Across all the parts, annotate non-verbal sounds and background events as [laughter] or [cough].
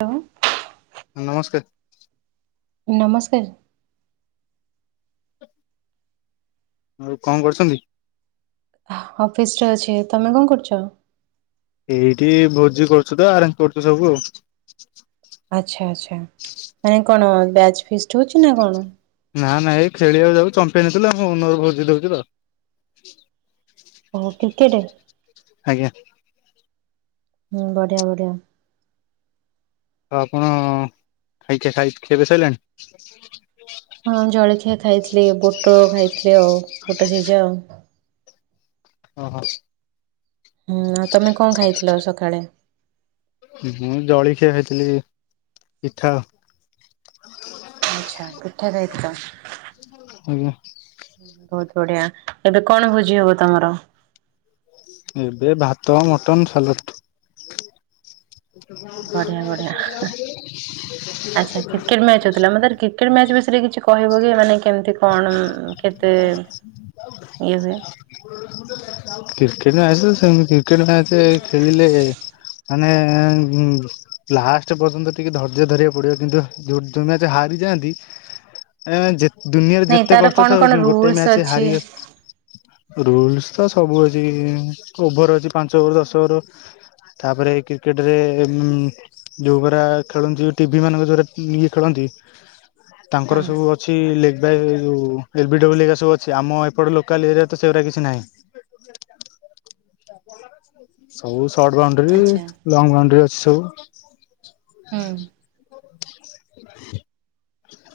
Hello ନମସ୍କାର। ନମସ୍କାର। ଆଉ କଣ କରୁଛନ୍ତି। ଅଫିସରେ ଅଛି ତମେ କଣ କରୁଛ। ଏଇଠି ଭୋଜି କରୁଛୁ ତ ଆରେଞ୍ଜ କରୁଛୁ ସବୁ ଆଉ। ଆଚ୍ଛା ଆଚ୍ଛା ମାନେ କଣ ବ୍ୟାଚ ଫିଷ୍ଟ ହଉଛି ନା କଣ। ନା ନାଇଁ ଖେଳିବାକୁ ଯାଉ ଚମ୍ପିଆନ୍ ହେଇ ଥିଲୁ ଆମ ଓନର ଭୋଜି ଦଉଛି ତ ଓହୋ କ୍ରିକେଟ। ଆଜ୍ଞା। ହଁ ବଢିଆ ବଢିଆ ତ ଆପଣ ଖାଇଚ [unintelligible] ଖିଆ ପିଆ ସଇଲାଣି? ହଁ ଜଳଖିଆ ଖାଇଥିଲି ବୁଟ ଖାଇଥିଲି ଆଉ ବୁଟ ସିଝା ଆଉ ଓ ହଁ ହୁଁ ଆଉ ତମେ କଣ ଖାଇଥିଲ ସକାଳେ? ମୁଁ ଜଳିଖିଆ ହେଇଥିଲି ପିଠା ଆଚ୍ଛା ପିଠା ଖାଇଥିଲ ଆଜ୍ଞା। ବହୁତ ବଢିଆ, ଏବେ କଣ ଭୋଜି ହବ ତମର? ଏବେ ଭାତ, ମଟନ୍, ସାଲଟ୍। ବଢିଆ ବଢିଆ। [inaudible] କ୍ରିକେଟ୍ ମ୍ୟାଚ ବିଷୟରେ କିଛି କହିବ କି, ମାନେ କେମିତି କଣ କେତେ ଇଏ ହୁଏ? କ୍ରିକେଟ ମ୍ୟାଚ୍, ସେମିତି କ୍ରିକେଟ ମ୍ୟାଚ୍ ଖେଳିଲେ ମାନେ ଲାଷ୍ଟ ପର୍ଯ୍ୟନ୍ତ ଟିକେ ଧୈର୍ଯ୍ୟ ଧରିବାକୁ ପଡିବ, କିନ୍ତୁ ଯୋଉ ଯୋଉ ମ୍ୟାଚ୍ ହାରିଯାଆନ୍ତି ଏଁ ଯେ ଦୁନିଆରେ ନାଇଁ ଯେତେ ତାର କଷ୍ଟ କଣ ଥାଉ, କଣ ଗୋଟେ ରୁଲସ ମ୍ୟାଚ ଅଛି? ହାରି ରୁଲସ ତ ସବୁ ଅଛି, ଓଭର ଅଛି ପାଞ୍ଚ ଓଭର୍ ଦଶ ଓଭର୍ ତାପରେ କ୍ରିକେଟରେ ଉଁ ଯୋଉ ଗୁରା ଖେଳନ୍ତି, ଯୋଉ ଟିଭି ମାନଙ୍କ ଯୋଉରା ଇଏ ଖେଳନ୍ତି ତାଙ୍କର ହଁ ସବୁ ଅଛି ଲେଗ ଏଲବ ସବୁ ଅଛି ଆମ ଏପଟ ଲୋକାଲ ଏରିଆ ତ ସେଗୁଡା କିଛି ନାହିଁ। ସବୁ ସର୍ଟ ବାଉଣ୍ଡରି, ଆଚ୍ଛା ଲଙ୍ଗ ବାଉଣ୍ଡରୀ ଅଛି ସବୁ। ହୁଁ। [inaudible]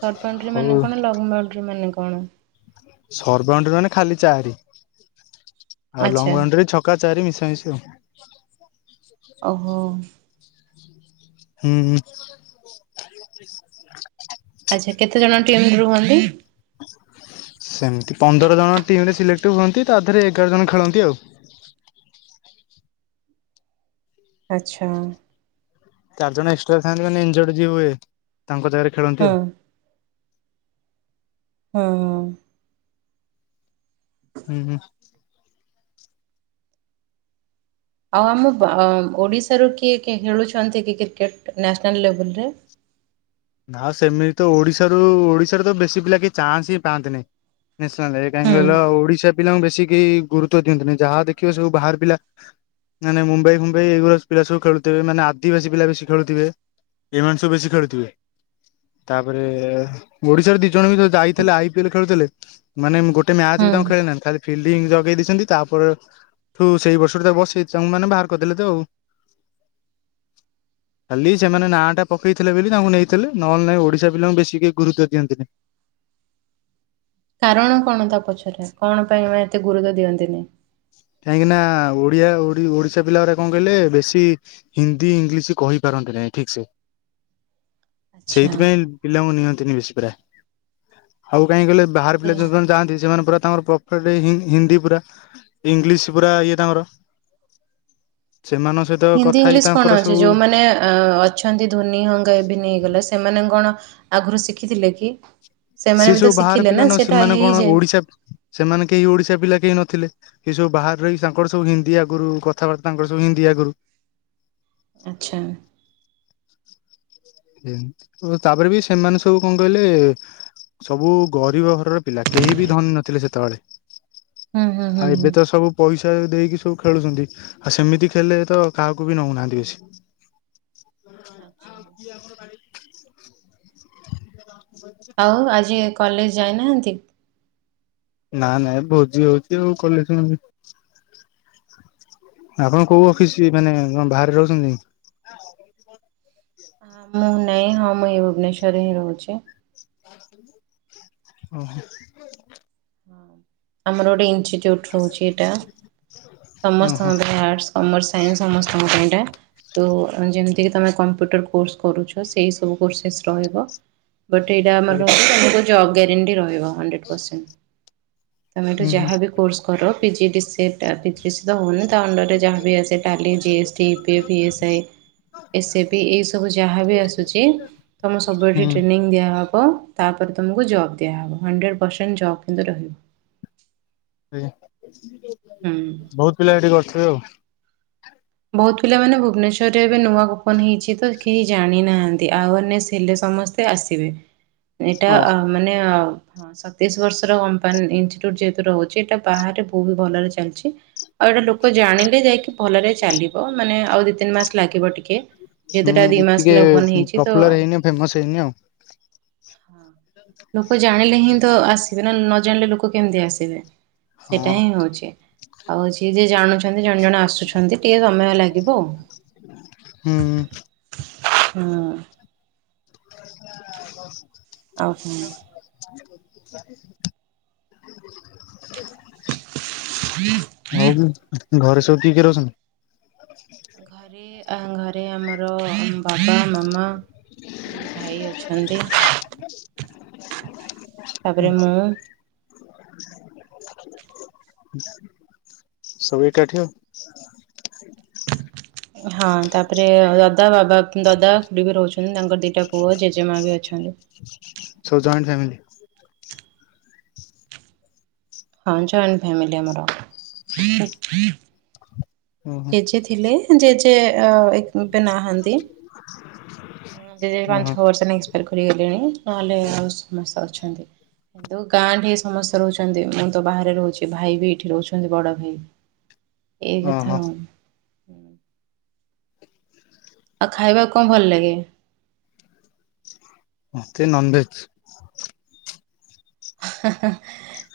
ସର୍ଟ ବାଉଣ୍ଡରିଙ୍ଗ ହଉ ମାନେ କଣ? ଲଙ୍ଗ ବାଉଣ୍ଡରିଙ୍ଗ ମାନେ କଣ? ସର୍ଟ ବାଉଣ୍ଡରିଙ୍ଗ ମାନେ ଖାଲି ଚାରି, ଆଉ ଆଚ୍ଛା ଲଙ୍ଗ ବାଉଣ୍ଡରିଙ୍ଗ ଛ କା ଚାରି ମିଶାମିଶି ଆଉ। ଓ ହୋ। ହୁଁ। ଆଚ୍ଛା କେତେ ଜଣ ଟିମ୍ ରୁହନ୍ତି? ସେମତି ପନ୍ଦର ଜଣ ଟିମ୍ ରେ ସିଲେକ୍ଟ ହୁଅନ୍ତି, ତା ଦେହରେ ଏଗାର ଜଣ ଖେଳନ୍ତି ଆଉ। ଆଚ୍ଛା ଚାରି ଜଣ ଏକ୍ସଟ୍ରା ଥାଆନ୍ତି ମାନେ ଇଞଜଡ୍ ଯିଏ ହୁଏ, ତାଙ୍କ ଜାଗାରେ ଖେଳନ୍ତି ହଁ ଆଉ। ହଁ। ହୁଁ - ହୁଁ। ଆଉ ଆମ ଓଡ଼ିଶାରୁ କିଏ କିଏ ଖେଳୁଛନ୍ତି କି କ୍ରିକେଟ୍, ନ୍ୟାସନାଲ୍ ଲେବୁଲରେ? ଆଉ ସେମିତି ତ ଓଡିଶାରୁ, ଓଡିଶାରେ ତ ବେଶୀ ପିଲା କି ଚାନ୍ସ ହିଁ ପାଆନ୍ତିନି। ନେସନାଲ୍ ରେ କାଇଁ ହୁଁ କହିଲ, ଓଡ଼ିଶା ପିଲାଙ୍କୁ ବେଶୀ କେହି ଗୁରୁତ ଦିଅନ୍ତିନେଇ, ଯାହା ଦେଖିବ ସବୁ ବାହାର ପିଲା ନାଇଁ ନାଇଁ ମୁମ୍ବାଇ ଫୁମ୍ବାଇ ଏଗୁରା ପିଲା ସବୁ ଖେଳୁଥିବେ, ମାନେ ଆଦିବାସୀ ପିଲା ବେଶୀ ଖେଳୁଥିବେ। ଏଇମାନେ ସବୁ ବେଶୀ ଖେଳୁଥିବେ? ତାପରେ ଓଡିଶାରୁ ଦି ଜଣ ବି ଯୋଉ ଯାଇଥିଲେ, ଆଇ ପି ଏଲ୍ ଖେଳୁଥିଲେ ମାନେ ଗୋଟେ ମ୍ୟାଚ ହୁଁ। ବି ତାଙ୍କୁ ଖେଳେଇ ନାହାନ୍ତି, ଖାଲି ଫିଲ୍ଡି ଜଗେଇ ଦେଇଛନ୍ତି। ତାପରେ ଠୁ ସେଇ ବର୍ଷରୁ ତା ବସେଇ [unintelligible] ମାନେ ବାହାର କରିଦେଲେ ତ ଆଉ। ଖାଲି ସେମାନେ ନାଁ ଟା ପକେଇଥିଲେ ବେ, ତାଙ୍କୁ ନେଇ ଥିଲେ, ନହେଲେ ନାଇଁ ଓଡ଼ିଶା ପିଲାଙ୍କୁ ବେଶୀ ଗୁରୁତ୍ୱ ଦିଅନ୍ତିିନି। କାରଣ କଣ ତା ପଛରେ, କଣ ପାଇଁ ଏତେ ଗୁରୁତ୍ୱ ଦିଅନ୍ତିନି? କାହିଁକିନା ଓଡ଼ିଆ ଓଡ଼ିଶା ପିଲା ଗୁରା କଣ କହିଲେ ବେଶୀ ହିନ୍ଦୀ, ଇଂଲିଶ କହି ପାରନ୍ତି ନାହିଁ ଠିକ୍ ସେ। ଆଚ୍ଛା ସେଇଥିପାଇଁ ପିଲାଙ୍କୁ ନିଅନ୍ତିନି ବେଶୀ ପରା, ଆଉ କାହିଁ କହିଲେ ବାହାର ପିଲା ଯୋଉମାନେ ଯାଆନ୍ତି, ସେମାନେ ପୁରା ତାଙ୍କର ପର୍ଫେକ୍ଟ ହିନ୍ଦୀ ପୁରା ଇଂଲିଶ ପୁରା ଇଏ ତାଙ୍କର, ସେମାନଙ୍କ ସହି ହିନ୍ଦୀ ଇଂଲିଶ କଣ ଅଛି, ଯୋଉମାନେ ଅଛନ୍ତି ଧୋନି ହଙ୍ଗା, [unintelligible] ସେମାନେ କଣ ଆଗରୁ ଶିଖିଥିଲେ କି? ସେମାନେ ସିଏ ବି ତ ସବୁ ବାହାର ଶିଖିଲେ ନା ପିଲା ନ, ସେଇଟା ସେମାନେ କଣ ହେଇଯାଏ ଓଡିଶା ସେମାନେ କେହି ଓଡିଶା ପିଲା କେହି ନଥିଲେ। ସେ ସବୁ ବାହାରେ ରହି, ତାଙ୍କର ସବୁ ହିନ୍ଦୀ ଆଗରୁ କଥାବାର୍ତ୍ତା ତାଙ୍କର ସବୁ ହିନ୍ଦୀ ଆଗରୁ। ଆଚ୍ଛା। ତାପରେ ବି ସେମାନେ ସବୁ କଣ କହିଲେ ସବୁ ଗରିବ ଘରର ପିଲା କେହି ବି ଧନୀ ନଥିଲେ ସେତେବେଳେ ହୁଁ ହୁଁ ହୁଁ ଆଉ ହୁଁ। ଏବେ ତ ସବୁ ପଇସା ଦେଇକି ସବୁ ଖେଳୁଛନ୍ତି ଆଉ ସେମିତି ଖେଳିଲେ ତ କାହାକୁ ବି ନଉନାହାନ୍ତି ବେଶୀ। ଆଚ୍ଛା। ଆଉ ଆଜି କଲେଜ ଯାଇନାହାନ୍ତି? ନା ନାଇଁ ଭୋଜି ବି ହଉଛି ଆଉ କଲେଜ ଯିବି। ଆପଣ କୋଉ ଅଫିସ୍ ମାନେଣ ବାହାରେ ରହୁଛନ୍ତି। ହଁ ମୁଁ ନାଇଁ ହଁ ମୁଁ ଏ ଭୁବନେଶ୍ୱରରେ ହିଁ ରହୁଛି। ହ ଓହୋ। ହ ଆମର ଗୋଟେ ଇନଚୁଟ ରହୁଛି ଏଇଟା ଓହୋ ସମସ୍ତଙ୍କଆର୍ଟ୍ସ କାମେର୍ସ ସାଇନ୍ସ ସମସ୍ତଙ୍କ ପାଇଁ ଏଇଟା ତ ଯେମିତିକି ତୁମେ କମ୍ପ୍ୟୁଟର କୋର୍ସ କରୁଛ ସେଇ ସବୁ କୋର୍ସେସ୍ ରହିବ ବଟ୍ ଏଇଟା ଆମର ହୁଁ ରଛି ଆ ଜବ୍ ଗ୍ୟାରେଣ୍ଟି ରହିବ ହଣ୍ଡେଡ ପରସେଣ୍ଟ ଆମେ ହୁଁ ହୁଁ ଯାହାବି କୋର୍ସ କରୁ ପିଜି ଡି ସି ଏ ପରିଶ ତ ହଉନି ତା ଅଣ୍ଡରରେ ଯାହା ବି ଆସେ Tally GS T V S I S A ବି ଏଇସବୁ ଯାହାବି ଆସୁଛି ତମେ ସବୁଏଠି ଟ୍ରେନିଂ ଦିଆହେବ। ତା ପରେ ତୁମକୁ ଜବ୍ ଦିଆହେବ ହଣ୍ଡ୍ରେଡ଼ ପରସେଣ୍ଟ ଜବ୍ କିନ୍ତୁ ରହିବ ହଁ। ହୁଁ। ପିଲା ସେଠି କରିଥିବେ ଆଉ ବହୁତ ପିଲାମାନୋନ ଭୁବନେଶ୍ୱରରେ ଏବେ ନୂଆ ଓପନ ହେଇଛି ତ କେହି ଜାଣିନାହାନ୍ତି ଆୱାରନେସ୍ ହେଲେ ସମସ୍ତେ ସେ ଆସିବେ ଏଇଟା ଓ ଆ ମାନେ ହଁ ସତେଇଶ ବର୍ଷର କମ୍ପାନୀ ଇଷ୍ଟିଚୁଟଯେହତୁ ରହୁଛି ଏଟା ବାହାରେ ବହୁ ଭଲରେ ଚାଲିଛି। ଆଉ ଏଇଟା ଲୋକ ଜାଣିଲେ ଯାଇକି ଭଲରେ ଚାଲିବ ମାନେ ଆଉ ଦି ତିନି ମାସ ଲାଗିବ ଟିକେ ଯେହେତୁ ଦି ହୁଁ ମାସ ଟିକେ ଲଗଇନ ହେଇଛି ତ ପପୁଲାର ହେଇନି ଫେମସ ହେଇନି ଆଉ। ଲୋକ ଜାଣିଲେ ହିଁ ତ ଆସିବେ ନା ନ ଜାଣିଲେ ଲୋକ କେମିତି ଆସିବେ। ସେଇଟା ହଁ ହିଁ ହଉଛି ଆଉ ଯିଏ ଯିଏ ଜାଣୁଛନ୍ତି ଜଣେ ଜଣେ ଆସୁଛନ୍ତି। ଟିକେ ସମୟ ଲାଗିବ ହୁଁ ଆ ହୁଁ [inaudible] ଆଉ ହଉ ବି ଘରେ ସବୁ ଟିକ ରହୁଛନ୍ତି। ଘରେ ଘରେ ଆମର ବାପା ମାମା ଦୁଇ ଭାଇ ଅଛନ୍ତି। ତାପରେ ମୁଁ ସବୁ ଏକାଠି ହଁ ତାପରେ ଦଦା ବାବା ଦଦା ବି ରହୁଛନ୍ତି। ତାଙ୍କର ଦିଟା ପୁଅ ଜେଜେମା ବି ଅଛନ୍ତି, ସବୁ ଜଏଣ୍ଟ ଫ୍ୟାମିଲି? ହଁ ଜଏଣ୍ଟ ଫ୍ୟାମିଲ ଆମର। ଓହୋ ଜେଜେ ଥିଲେ ଜେଜେ ଅ ଏବେ ନାହାଁନ୍ତି ଜେ ଓହୋ ପାଞ୍ଚ ଛ ବାର୍ କରି ଗଲେଣି ନହେଲେ ଆଉ ସମସ୍ତେ ଅଛନ୍ତି। କିନ୍ତୁ ଗାଁ ଠେଇ ସମସ୍ତେ ରହୁଛନ୍ତି ମୁଁ ତ ବାହାରେ ରହୁଛି ଭାଇ ବି ଏଇଠି ରହୁଛନ୍ତି ବଡ ଭାଇ ଏଇ ଓ କଥା ହୋ। ଆଉ ଆଉ ଖାଇବାକୁ କଣ ଭଲ ଲାଗେ? ମତେ ନନ୍ ଭେଜ୍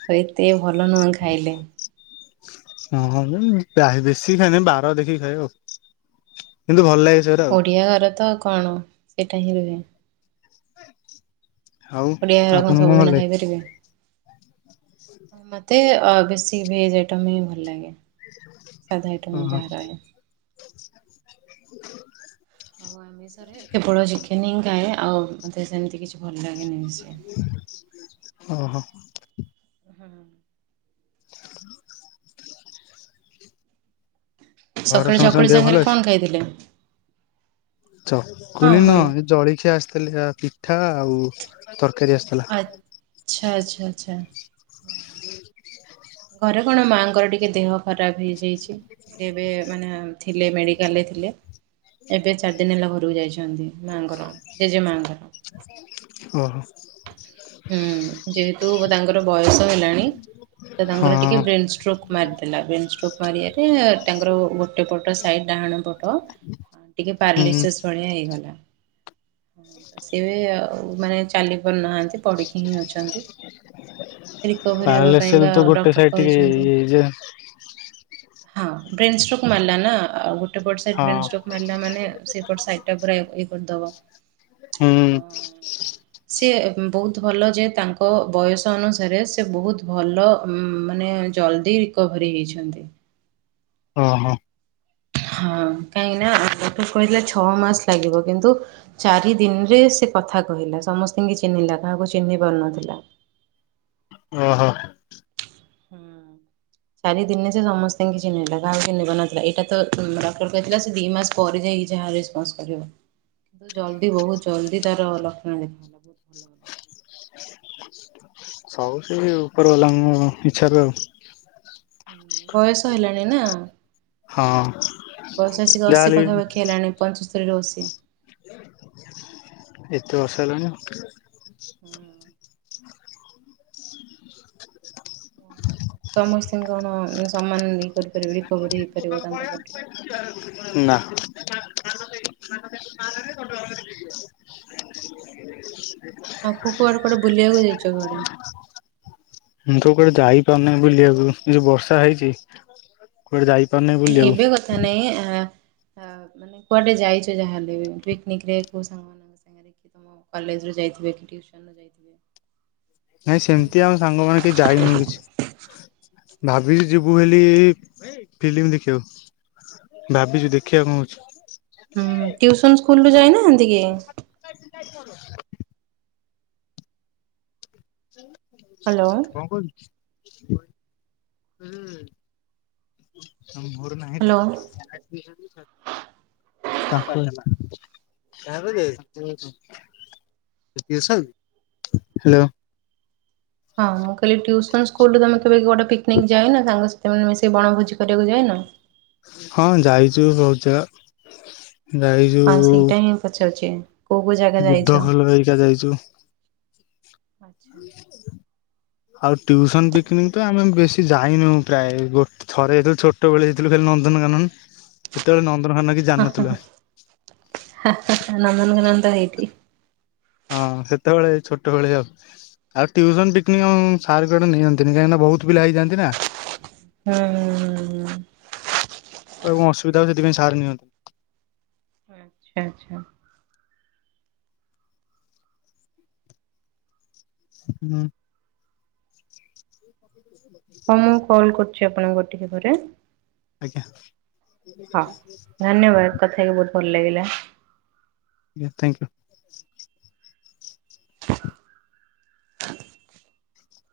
ଆଉ ଏତେ ଭଲ ନୁହଁ ଖାଇଲେ। ହଁଁ ଅ ବେଶୀ ଖାଏନି ବାର ଦେଖିକି ଖାଏ ଆଉ କିନ୍ତୁ ଭଲ ଲାଗେ ସେଗୁରା ଆଉ। ଓଡିଆ ଘର ତ କଣ ଏଟା ହିଁ ରୁହେ। ଆଉ ଓଡିଆ ଘର କଣ ଆପଣଙ୍କୁ ଭଲ ସବୁଦିନ ଲାଗେ? ଖାଇପାରିବେ ମୋତେ ଅ ବେଶୀ ଭେଜ୍ ଆଇଟମ୍ ହିଁ ଭଲ ଲାଗେ ସାଧା ଆଇଟମ୍ ଓହୋ ଯାହା ରହେ। [inaudible] ଆଉ ଆମିଷରେ କେବଳ ଚିକେନ ହିଁ ଖାଏ ଆଉ ମୋତେ ସେମିତି କିଛି ଭଲ ଲାଗେନି ବେଶି। ଓ ହୋ। ହୁଁ [inaudible] ଘର ସକାଳେ ସମସ୍ତଙ୍କ ଚକୁଳି ଦେହ ଭଲ ସାଙ୍ଗରେ ଅଛି? କଣ ଖାଇଥିଲେ? ହଁ ଚକୁଳି ଭଲ ନୁହ ଏ ଜଳଖିଆ ଆସିଥିଲା ପିଠା ଆଉ ତରକାରୀ ଆସିଥିଲା। ଆଛା ଆଚ୍ଛା ଆଛା। [inaudible] ଘରେ କଣ ମାଆଙ୍କର ଟିକେ ଦେହ ଖରାପ ହେଇଯାଇଛି। ସେ ଏବେ ମାନେ ଥିଲେ ମେଡିକାଲରେ ଥିଲେ ଏବେ ଚାରି ଦିନ ହେଲା ଘରକୁ ଯାଇଛନ୍ତି ମାଆଙ୍କର ଜେଜେ ମାଙ୍କର ତ ସେ ଓ ହୋ। ହୁଁ ଯେହେତୁ ତାଙ୍କର ବୟସ ହେଲାଣି ତ ହଁ ତାଙ୍କର ଟିକେ ବ୍ରେନ ଷ୍ଟୋକ୍ ମାରିଦେଲା ବେନ୍ ଷ୍ଟୋକ୍ ମାରିବାରେ ତାଙ୍କର ଗୋଟେ ପଟ ସାଇଡ଼୍ ଡାହାଣ ପଟ ଟିକେ ହୁଁ ପାରଲିସେଶ୍ ଭଳିଆ ହେଇଗଲା। ସିଏ ବି ମାନେ ଚାଲି ପାରୁନାହାନ୍ତି। ପଡ଼ିକି ହିଁ ଅଛନ୍ତି ରିକଭରି ହବା ପାଇଁ ପାରାଲିସିଲ ତ ଗୋଟେ ଡକ୍ଟର ସାଇଡ ଟିକେ କହିଛନ୍ତି। ଇଏ ଯେ ହଁ ବ୍ରେନ୍ ଷ୍ଟ୍ରୋକ୍ ମାରିଲା ନା ଆଉ ଗୋ ଟେ ପଟ ବ୍ରେନ ହଁ ଷ୍ଟ୍ରୋକ ମାରିଲା ମାନେ ସେପଟ ସାଇଟ ଟା ପୁରା ଇଏ କରିଦବ। ତ ହୁଁ। ସିଏ ବହୁତ ଭଲ ଯେ ତାଙ୍କ ବୟସ ଅନୁସାରେ ସେ ବହୁତ ଭଲ ମାନେ ଜଲଦି ରିକଭରି ହୋଇଛନ୍ତି। ଓଁ ହୋ। ହଁ କାହିଁକି ନା ଡକ୍ଟର କହିଥିଲେ ଛଅ ମାସ ଲାଗିବ କିନ୍ତୁ ଚାରି ଦିନରେ ସେ କଥା କହିଲା ସମସ୍ତଙ୍କୁ ଚିହ୍ନିଲା କାହାକୁ ଚିହ୍ନି ପାରୁନଥିଲା। ଓହୋ। ଚାରି ଦିନେ ସେ ସମସ୍ତେଙ୍କୁ ଚିହ୍ନିଲା କାହାକୁ ଚିହ୍ନିବି ପାରୁନଥିଲା ଏଇଟା ତ ଡକ୍ଟର କହିଥିଲା ସେ ଦି ମାସ ପରେ ଯାଇକି ଯାହା ରେସ୍ପନ୍ସ କରିବ କିନ୍ତୁ ଜଲଦି ବହୁତ ଜଲଦି ତାର ଲକ୍ଷଣ ଦେଖା ସବୁ ସେ ଉପର ବାଲାଙ୍କ ଇଛାରେ ଆଉ। ବୟସ ହେଲାଣି ନା ହଁ ବୟସ ଆସିକି ଅଶୀ ଯାହାହେଲେ ବି ପାଖାପାଖି ହେଲାଣି ପଞ୍ଚସ୍ତରୀ ରୁ ଅସିଏ ଏତେ ବର୍ଷ ହେଲାଣି ଆଉ। ହୁଁ। [inaudible] ସମସ୍ତେ କଣ ସମାନ ଇଏ କରିପାରିବେ ରିକଭରି ହେଇପାରିବ ତାଙ୍କ ପଟି ଟା। ନା। ହଁ କୁ କୁଆଡେ କୁଆଡେ ବୁଲିବାକୁ ଯାଇଛ କୁଆଡେ? ମୁଁ ତ କୁଆଡେ ଯାଇପାରୁନେଇ ବୁଲିବାକୁ ଯଉ ବର୍ଷା ହେଇଛି। କୁଆଡେ ଯାଇପାରୁନେଇ ବୁଲିବାକୁ। ଆଁ ମାନେ କୁଆଡେ ଯାଇଛ ଯାହାହେଲେ ପିକନିକରେ କୋଉ ସାଙ୍ଗ ମାନ ଦେଖି ତମ କଲେଜରେ ଯାଇଥିବେ କି ଟ୍ୟୁସନ ଯାଇଥି ନାଇଁ ସେମତି ଆମ ସାଙ୍ଗ ମାନେ କେହି ଯାଇନୁ କିଛି। ଭାବିଚୁ ଯିବୁ ବୋଲି ଫିଲିମି ଦେଖିବାକୁ। ଭାବିଚୁ ଦେଖିଆ କଣ ହୋଉଛି। ହୁଁ ଟ୍ୟୁସନ ସ୍କୁଲରୁ ଯାଇନାହାନ୍ତି କି? [unintelligible] ହ୍ୟାଲୋ କଣ କହିଲୁ? ମୋର ନାହିଁ ହ୍ୟାଲୋ। ଟୋ କାହାକୁ [unintelligible] ହାଲୋ। ହଁ ମୁଁ କହିଲି ଟିଉସନ୍ ସ୍କୁଲରୁ ତମେ କେବେ କୁଆଡେ ପିକନିକ ଯାଇନ ସାଙ୍ଗସୁ ତମେ ସେଇ ବଣଭୋଜି କରିବାକୁ ଯାଇନ? ହଁ ଯାଇଚୁ ବୋହୁତ ଜାଗା। ଯାଇଛୁ ହଁ ସେଇଟା ହିଁ ପଚାରୁଚି କୋଉ କୋଉ ଜାଗା ବୁଦ୍ଧ ଯାଇଚ? ଖୋଲ ହେରିକା ଯାଇଛୁ। ଆଚ୍ଛା। ଆଉ ଟିଉସନ ପିକନିକ ତ ଆମେ ବେଶୀ ଯାଇନୋଉ ପ୍ରାୟେ ଗୋ ଥରେ ଯେତଳେ ଛୋଟବେଳେ ହେଇଥିଲୁ ଖାଲି ନନ୍ଦନକାନନ ସେତେବେଳେ ନନ୍ଦନକାନନ କିଛି ଜାଣିନଥିଲୁ ଆ ହା ହା ହା ନନ୍ଦନକାନନ ତ ଏଇଠି। ହଁ ସେତେବେଳେ ଛୋଟବେଳେ ଆଉ ଆଉ ଟିଉସନ୍ ପିକନିକ୍ ଆମକୁ ସାର୍ କୁଆଡେ ନିଅନ୍ ତିନି କାହିଁକିନା ବୋହୁତ ପିଲା ହେଇଯାଆନ୍ତି ନା। ହୁଁଉଁ। କୁଆଡେ କଣ ଅସୁବଧା ହବ ସେଥିପାଇଁ ସାର ନିଅନ୍ତି ଆଚ୍ଛା ଆଚ୍ଛା। ହୁଁ। ଛି ଆପଣଙ୍କ ଘର ଟିକେ ଘରେ? ଆଜ୍ଞା। [unintelligible] କଥା ହେଇକି ବୋହୁତ୍ ଭଲ ଲାଗିଲା। ଆଜ୍ଞା ଥାଙ୍କ୍ ୟୁ।